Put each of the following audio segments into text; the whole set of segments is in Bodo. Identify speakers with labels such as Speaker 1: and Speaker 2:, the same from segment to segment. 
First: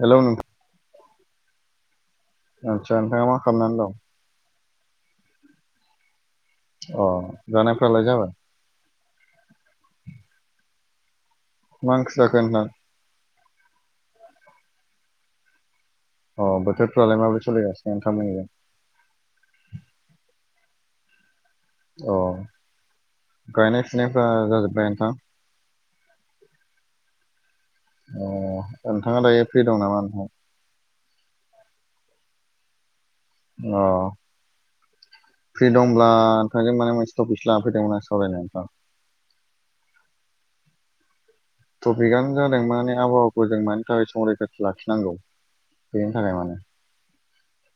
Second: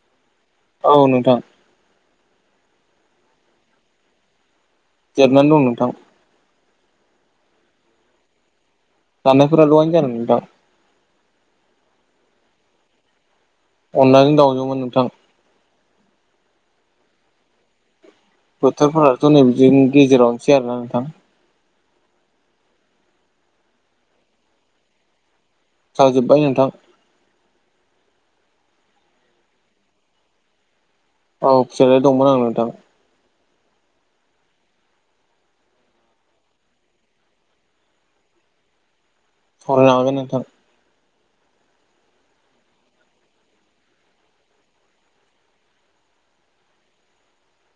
Speaker 1: हेल' नों थां
Speaker 2: औ नोंथां
Speaker 1: आदसा नोंथाङा मा खालामनानै दं
Speaker 2: जेरायनानै दं नोंथां
Speaker 1: अ जानायफ्रालाय जाबाय
Speaker 2: जानायफोरा दहायनो जादों नोंथां
Speaker 1: मा ओंख्रि जाखो नोंथां
Speaker 2: अनलाजों दाउजोंमोन नोंथां
Speaker 1: अ बोथोरफ्रालाय माबोरैसोलिगासिनो नोंथांमोननि जों
Speaker 2: बोथोरफोराथ' नैबिदिनि गेजेरावनोसै आरोना नोंथां
Speaker 1: औ गायनाय फोनायफोरा जाजोब्बाय नोंथां
Speaker 2: जाजोब्बाय नोंथां
Speaker 1: नोंथाङा दायो फ्रि दं नामा नोंथां
Speaker 2: औ फिरियालाय दंमोन आरो नोंथां
Speaker 1: अ फ्रि दंब्ला नोंथांजों माने टपिक लानानै फैदोंमोन आं सावरायनो नोंथां
Speaker 2: सावरायनो हागोन नोंथां
Speaker 1: टपिकआनो जादों माने आबहावाखौ जों मानि थाखाय संरैखाथि लाखिनांगौ बेनि थाखाय माने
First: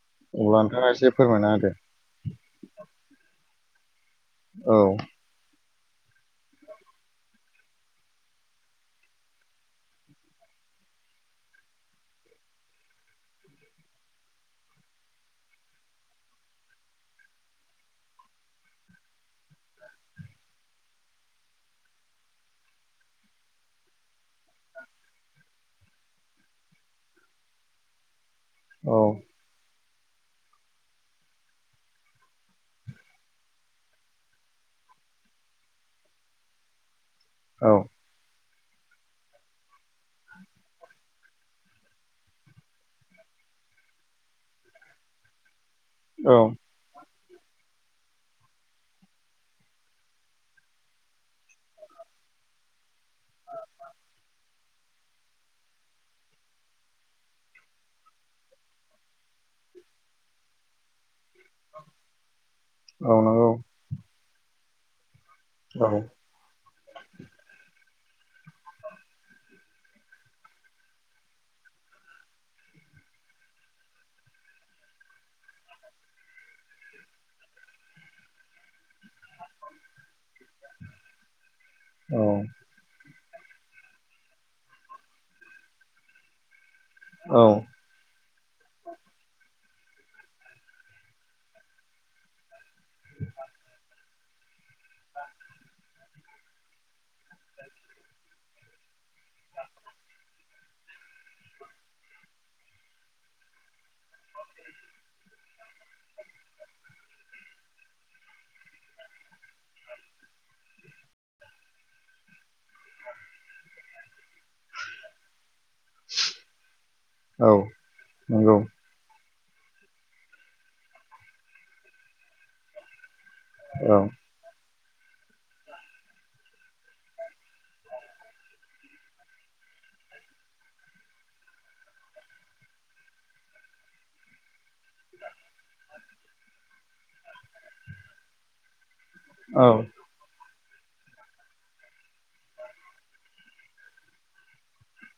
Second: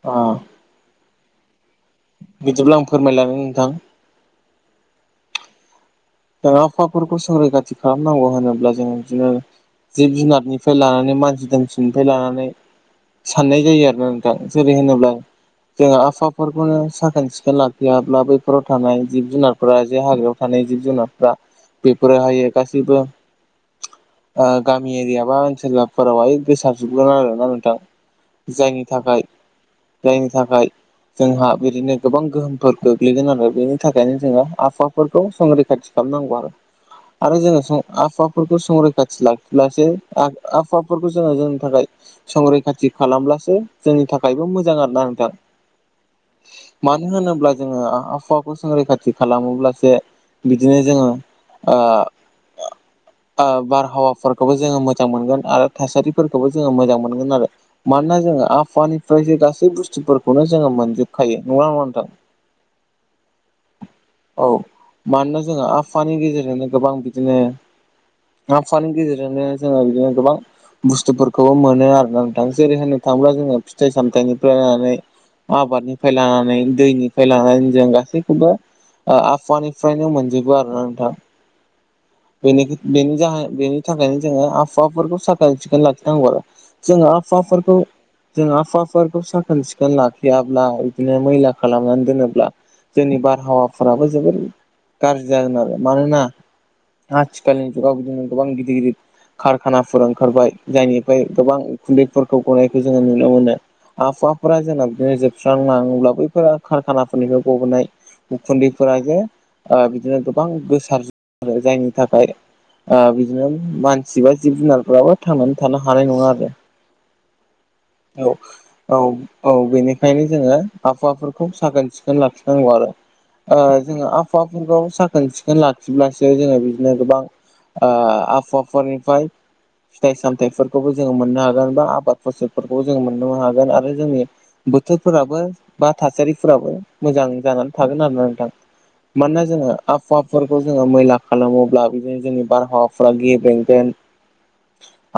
Speaker 2: ओ
Speaker 1: अब्ला नोंथाङा एसे फोरमायना होदो
Speaker 2: बिदिब्ला आं फोरमायलांनि नोंथां
Speaker 1: औ
Speaker 2: जों आ आबहावाफोरखौ संरैखाथि खालामनांगौ होनोब्ला जोंङ बिदिनो जिब जुनारनिफ्राय लानानै मानसि दोमसिनिफ्राय लानानै साननाय जायो आरो ना नोंथां जेरै होनोब्ला जोङो आबाहावफोरखौनो साखोन सिखोन लाखियाब्ला बैफोराव थानाय जिब जुनार ओमफाय जे हाग्रायाव थानाय जिब जुनार बेफोरोहायो गासैबो गामि एरिया बा ओनसोल फोरावहाय गोसारजोबगोन आरोना नोंथां जायनि थाखाय जायनि थाखाय जोंहा बिदिनो गोबां गोहोमफोर गोग्लैगोन आरो बेनि थाखायनो जोङो आबहावाफोरखौ संरैखाथि खालामनांगौ आरो आरो
Speaker 1: औ
Speaker 2: जोङो आफाफोरखौ संरैखाथि लाखिब्लासो आबहावा जोङो जोंनि थाखाय संरैखाथि खालामब्लासो जोंनि थाखायबो मोजां आर ना नोंथां
Speaker 1: औ
Speaker 2: मानो होनोब्ला जोङो आहावाखौ जों रैखाथि खालामोब्लासो बिदिनो जोङो बारहावाफोरखौबो जोङो मोजां मोनगोन आरो थासारिफोरखौबो जोङो मोजां मोनगोन आरो मानोना जोङो आफानिफ्रायसो गासै बुस्थुफोरखौनो जोङो मोनजोबखायो नंा नङा नोंथां
Speaker 1: औ नंगौ
Speaker 2: औ मानोना जोंहा
Speaker 1: औ
Speaker 2: आफानि गेजेरजोंनो गोबां बिदिनो आाहुवानि गेजेरजोंनो जोङो बिदिनो गोबां बुस्थुफोरखौबो मोनो आरोा नोंथां जेरैहाय नोंथांब्ला जोङो फिथाइ सामथायाइनिफ्राय नायनानै आबादनिफ्राय लानानै दैनिफ्राय लानानै जों गासैखौबो आबहावानिफ्रायनो मोनजोबो आरोना नोंथाङा
Speaker 1: औ
Speaker 2: नि ज बेनि थाखायनो जोङो आबहावाफोरखौ साखोन सिखोन लाखिनांगौ आरो जोङो
Speaker 1: औ
Speaker 2: आफाफोरखौ जों आफाफोरखौ साखोन सिखोन लाखियाब्ला इदिनो मैला खालामनानै दोनोब्ला जोंनि बारहावाफोराबो जोबोर गाज्रि जागोन आरो मानोना आथिखालनि जुगाव बिदिनो गोबां गिदिर गिदिर कारखानाफोर ओंखारबाय जायनिफ्राय गोबां खुन्दैफोरखौ गनायखौ जोङो नुनो मोनो आबहावाफोरा जोंना बिदिनो जोबस्रांलाङोब्ला बैफोर खारखानाफोरनिफ्राय गबोनाय उखुन्दैफोरा जे बिदिनो गोबां गोसार ज आरो जायनि थाखाय बिदिनो मानसि बा जिब जुनारफ्राबो थांनानै थानो हानाय नङा आरो
Speaker 1: औ
Speaker 2: औ
Speaker 1: नंगौ
Speaker 2: औ औ बेनिखायनो जोङो आबहावाफोरखौ साखोन सिखोन लाखिनांगौ आरो ओ
Speaker 1: औ
Speaker 2: जोङो आफहाफोरखौ साखोन सिखोन लाखिब्लासो जोङो बि गोबां ओ आबहावाफोरनिफाय फिथाइ सामथायाइफोरखौबो जोङो मोननो हागोन बा आबाद फसलफोरखौबो जोङो मोननोनो हागोन आरो जोंनि बोथोरफोराबो बा थासारिफोराबो मोजां जानानै थागोन आरोना नोंथां मानोना
Speaker 1: औ
Speaker 2: जोङो आफावाफोरखौ जोङो मैला खालामो ब्ला बिदिनो जोंनि बारहावाफोरा गेब्रेंगोन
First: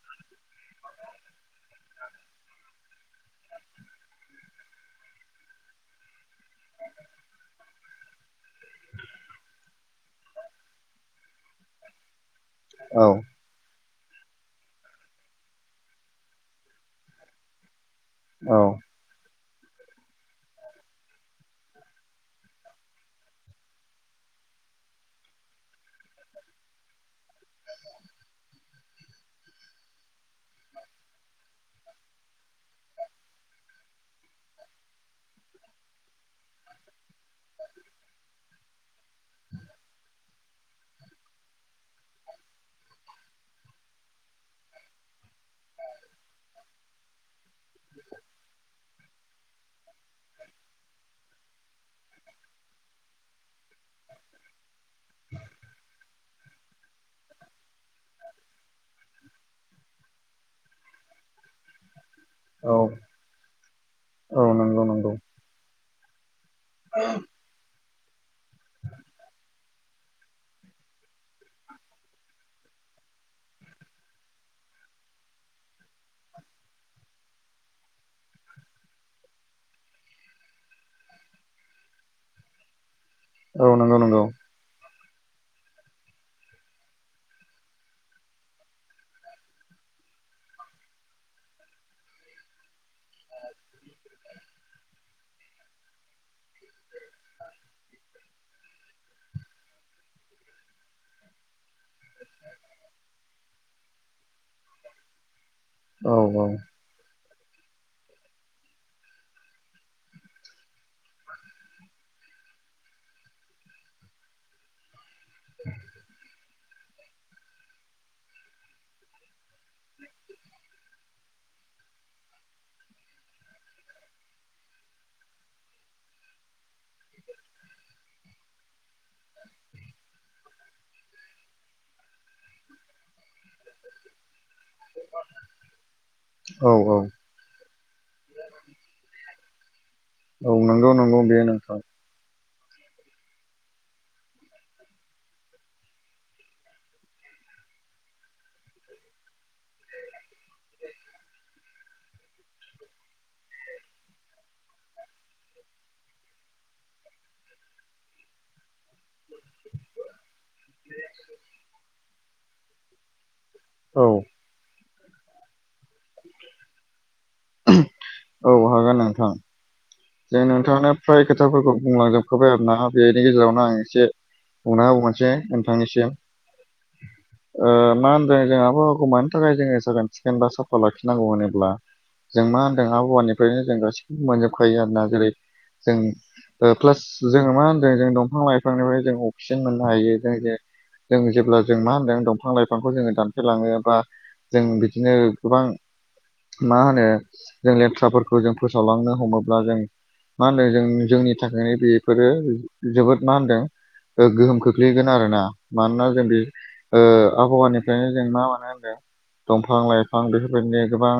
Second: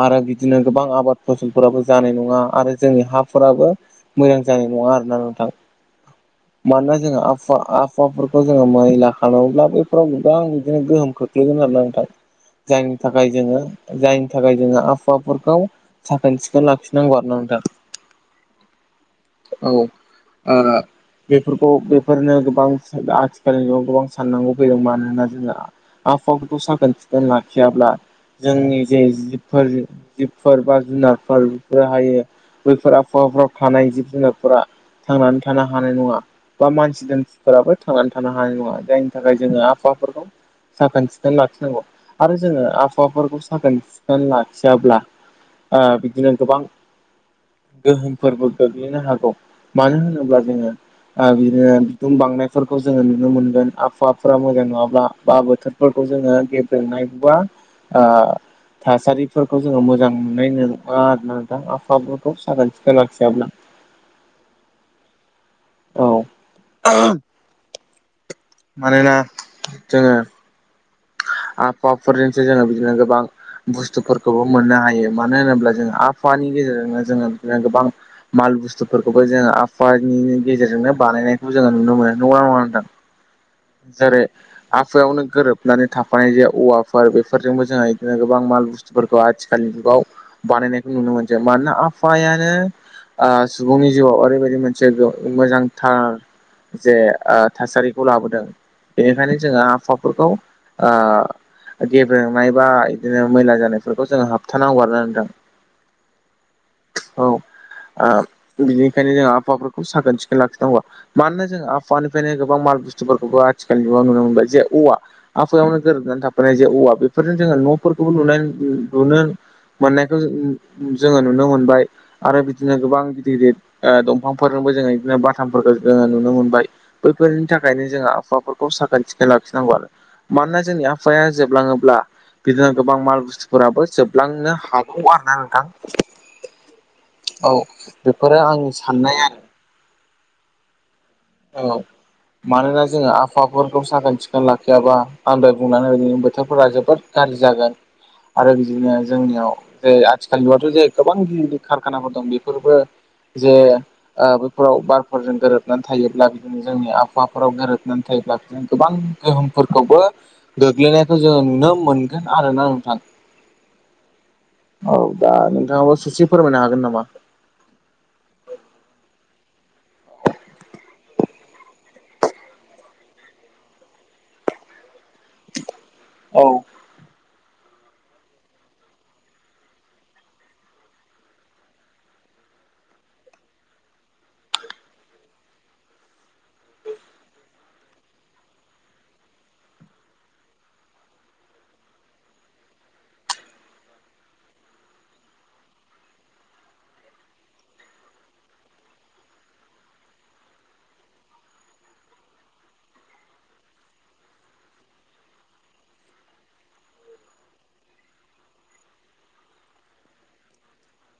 Speaker 2: आरो बिदिनो गोबां आबाद फसलफोराबो जानाय नङा आरो जोंनि हाफोराबो मोजां जानाय नङा आरोना नोंथां
Speaker 1: [inaudible]
Speaker 2: मानोना जोङो आफा आफावाफोरखौ जोङो मैला खालामोब्ला बैफोराव गोबां बिदिनो गोहोम खो ख्लैगोन आरोना नोंथां जायनि थाखाय जोङो जायनि थाखाय जोङो आबहावाफोरखौ साखोन सिखोन लाखिनांगौ आरो ना नोंथां
Speaker 1: औ
Speaker 2: औ ओ बेफोरखौ बेफोरनो गोबां आथिखालनि न' गोबां साननांगौ फैदों मानोना जोंआ आबहावा फोरखौ साखोन सिखोन लाखियाब्ला जोंनि जे जिबफोर जिबफोर बा जुनारफोर बेफोर हायो बैफोर आबहावाफ्राव थानाय जिब जुनारफोरा थांनानै थानो हानाय नङा बा मानसि दानसिफोराबो थांनानै थानो हानाय नङा जायनि थाखाय जोङो आबहावाफोरखौ साखोन सिखोन लाखिनांगौ आरो जोङो आबहावाफोरखौ साखोन सिखोन लाखियाब्ला ओ बिदिनो गोबां गोहोमफोरबो गोग्लैनो हागौ मानो होनोब्ला जोङो आ बिदिनो बिदुं बांनायफोरखौ जोङो नुनो मोनगोन आबहावाफोरा मोजां नङाब्ला बा बो थोरफोरखौ जोङो गेब्रेनायबा ओ थासारिफोरखौ जोङो मोजां मोननाय नङा आरो ना नोंथां आबहावाफोरखौ
Speaker 1: औ
Speaker 2: साखोन सिखोन लाखियाब्ला
Speaker 1: औ नंगौ नंगौ
Speaker 2: औ मानोना जोङो आबहावाफोरजोंसो जोङो बिदिनो गोबां बुस्थुफोरखौबो मोननो हायो मानो होनोब्ला जों आबहावानि गेजेरजोंनो जोङो बिदिनो गोबां माल बुस्थुफोरखौबो जोङो आबहावानि गेजेरजोंनो बानायनायखौ जोङो नुनो मोनो नंगौना नङा नोंथां।
Speaker 1: [inaudible]
Speaker 2: जेरै
Speaker 1: नंगौ
Speaker 2: आफुवायावनो गोरोब हमनानै थाफानाय जे औवाफोर बेफोरजोंबो जोंहा इदिनो गोबां माल बुस्थुफोरखौ आथिखालनि जुगाव बानायनायखौ नुनो मोनसो मानोना आफायानो आ सुबुंनि जिउआव ओरैबायदि मोनसे मोजांथार जे ओ थासारिखौ लाबोदों बेनिखायनो जोङो आफाफोरखौ ओ गेब्रेंनाय बा बिदिनो मैला जानायफोरखौ जोङो हाबथानांगौ बारना होनदों
Speaker 1: औ औ
Speaker 2: औ बिनिखायनो जों आबहावाफोरखौ साखोन सिखोन लाखिनांगौ मानोना जों आबहावानिफ्रायनो गोबां माल बुस्थुफोरखौबो आथिखाल नु नुनो मोनबाय जे औवा आफहायावनो गोरोबनानै थाफैनाय जे औवा बेफोरजों जोङो न'फोरखौबो लुनाय लुनो मोननायखौ जोङो नुनो मोनबाय आरो बिदिनो गोबां गिदिर गिदिर ओ दंफांफोरजोंबो जोङो इदिनो बाथामफोरख ओ नुनो मोनबाय बैफोरनि थाखायनो जोंहा आबहावाफोरखौ साखोन सिखोन लाखिनांगौ आरो मानोना जोंनि आफहावाया जोबलाङोब्ला बिदिनो गोबां माल बुस्थुफोराबो जोबलांनो हाग अ आरोना नोंथां
Speaker 1: औ औ
Speaker 2: औ बेफोरो आंनि साननाय आरो
Speaker 1: औ नोंगौ नोंगौ बे
Speaker 2: औ
Speaker 1: नोंथां
Speaker 2: मानोना जोङो आबहावाफोरखौ साखोन सिखोन लाखियाबा आं दहाय बुंलांनाय बिदिनो बोथोरफोरा जोबोद गाज्रि जागोन आरो बिदिनो जोंनियाव जों आथिखालनि मुगायावथ जे गोबां गिदिर खारखानाफोर दं बेफोरबो जे बैफोराव बारफोरजों गोरोबनानै थायोब्ला बिदिनो जोंनि आबहावाफोराव गोरोबनानै थायोब्ला बिदिनो गोबां गोहोमफोरखौबो गोग्लैनायखौ जोङो नुनो मोनगोन आरोना नोंथां
Speaker 1: औ
Speaker 2: औ दा नोंथाङाबो ससे फोरमायनो हागोन नामा
Speaker 1: औ हागोन नोंथां जों नोंथांनो फ्राय खोथाफोरखौ बुंलांजोबखाबाय आरोना बेनि गेजेरावनो आं एसे बुंना होबावनोसै नोंथांनिसिम
Speaker 2: औ
Speaker 1: [inaudible] मा होनदों जों आबहावाखौ मानि थाखाय जोङो साखोन सिखोन बा साफा लाखिनांगौ होनोब्ला जों मा होनदों आबहावानिफ्रायनो जों गासिखौबो मोनजोबखायो आरोना जेरै जों प्लास जोङो मा होनदों जों दंफां लाइफांनिफ्राय जों अक्सिजेन मोननो हायो जों जे जों जेब्ला जों मा होनदों दंफां लाइफांखौ जोङो दानफायलाङो बा जों बिदिनो गोबां मा होनो जों लेथ्राफोरखौ जों फोसावलांनो हमोला ब्ला जों मा होनदों जों जोंनि थाखायनो बेफोरो जोबोद मा होनदों गोहोम खोख्लैगोन आरोना मानोना जों बे आबहावानिफ्रायनो जों मा मानो होनदों दंफां लाइफां बेफोरबायदिनो गोबां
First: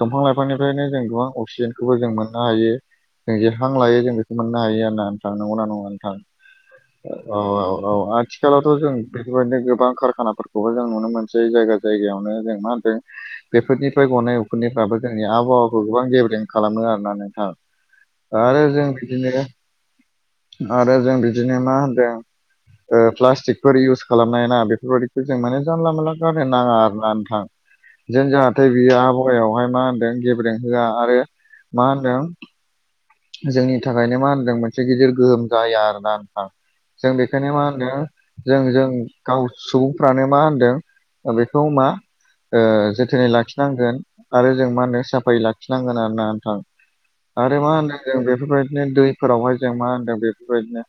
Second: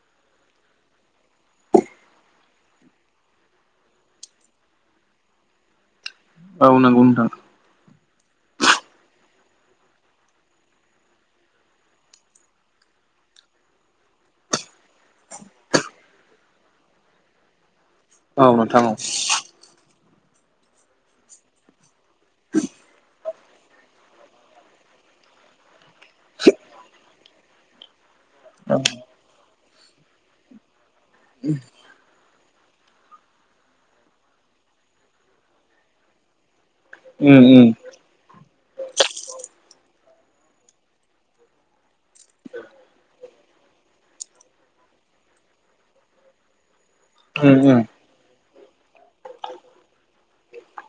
Speaker 1: दंफां लाइफांनिफ्रायनो जों गोबां अक्सिजेन बेखौबो जों मोननो हायो जों जे हां लायो जों बेखौ मोननो हायो आरोना नोंथां नोंगौना नङा नोंथां
Speaker 2: औ नंगौ नोंथां
Speaker 1: औ औ औ आथ आथिखालावथ' जों बेफोरबायदिनो गोबां कारखानाफोरखौबो जों नुनो मोनसै जायगा जायगायावनो जों मा होनदों बेफोरनिफ्राय गनाय उखुनदैनिफ्राबो जोंनि आबहावाखौ गोबां गेब्रें खालामो आरोना नोंथां
Speaker 2: औ
Speaker 1: आरो
Speaker 2: नोंथां
Speaker 1: जों
Speaker 2: औ
Speaker 1: बिदिनो आरो जों बिदिनो मा होनदों ओ प्लास्टिकफोर इउस खालामनाय ना बेफोरबायदिखौ जों माने जानला मोनानला गारनो नाङा आरोना नोंथां जेन जाहाथे बियो आबहावायावहाय मा होनदों गेब्रें होआ आरो
Speaker 2: उम
Speaker 1: मा होनदों जोंनि थाखायनो मा होनदों मोनसे गिदिर गोहोम जाया आरोना नोंथां जों
Speaker 2: उम
Speaker 1: बेखायनो मा
Speaker 2: उम
Speaker 1: होनो जों जों गाव सुबुंफ्रानो मा होनदों बेखौ मा ओ जोथोनै लाखिनांगोन आरो जों मा होनो साफायै लाखिनांगोन आरो ना नोंथां
Speaker 2: उम
Speaker 1: आरो मा
Speaker 2: उम
Speaker 1: होनदों जों बेफोरबायदिनो दैफोरावहाय जों मा होनदों बेफोरबायदिनो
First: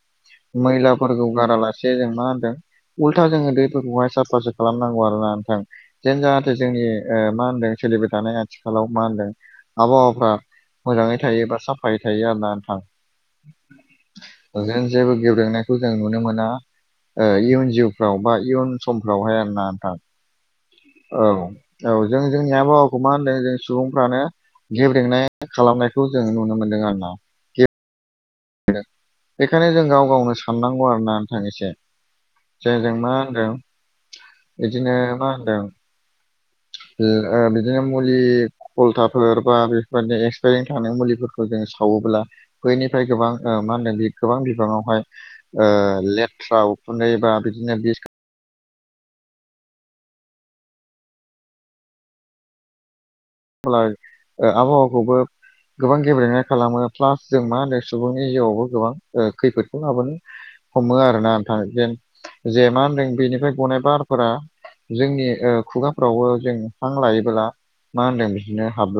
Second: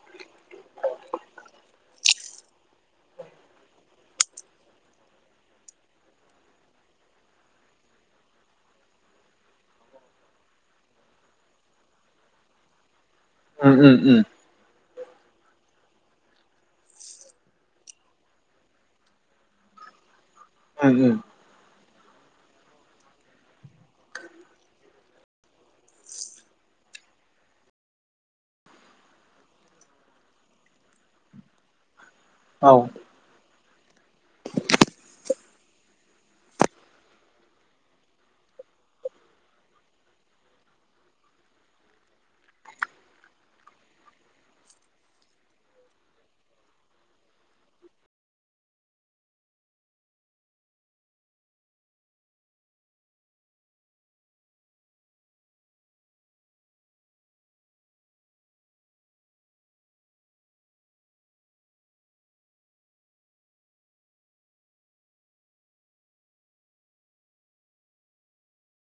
Speaker 1: मैलाफोरखौ गारालासे जों मा होनदों उलथा जोङो दैफोरखौहाय साफा सो खालामनांगौ आरो ना नोंथां जेन जाहाथे जोंनि मा होनदों सोलिबाय थानाय आथिखालाव मा होनदों आबहावाफ्रा मोजाङै थायो बा साफायै थायो आर ना नोंथां
Speaker 2: ओमहो ओ
Speaker 1: जों जेबो गेब्रेंनायखौ जों नुनो मोना ओ इयुन जिउफ्राव बा इयुन समफ्रावहा आरो ना नोंथां
Speaker 2: उम उम
Speaker 1: औ औ जों जोंनि आबहावाखौ मा होनदों जों सुबुंफ्रानो गेब्रेंनाय खालामनायखौ जोंङो नुनो मोनदों आरोना बेखायनो जों गाव गावनो साननांगौ आरोना नोंथां एसे
Speaker 2: औ
Speaker 1: जोंजों मा होनदों बिदिनो मा होनदों ओ बिदिनो मुलि खलथाफोर बा बेफोरबायदि एक्सपायेरिं थांनाय मुलिफोरखौ जों सावोब्ला बैनिफ्राय गोबां मा होनो गोबां बिबाङावहाय ओ लेथ्रा उखुनदै बा बिदिनो बिस होनालाय आबहावाखौबो गोबां गेब्रेनाय खालामो प्लास जों मा होनो सुबुंनि जिउआवबो गोबां खैफोदखौ लाबोनो हमो आरोना नोंथा जेन जे मा होनदों बेनिफ्राय गनाय बारफोरा जोंनि ओ खुगाफ्रावबो जों हां लायोबोला मा होनदों बिदिनो हाब [unintelligible]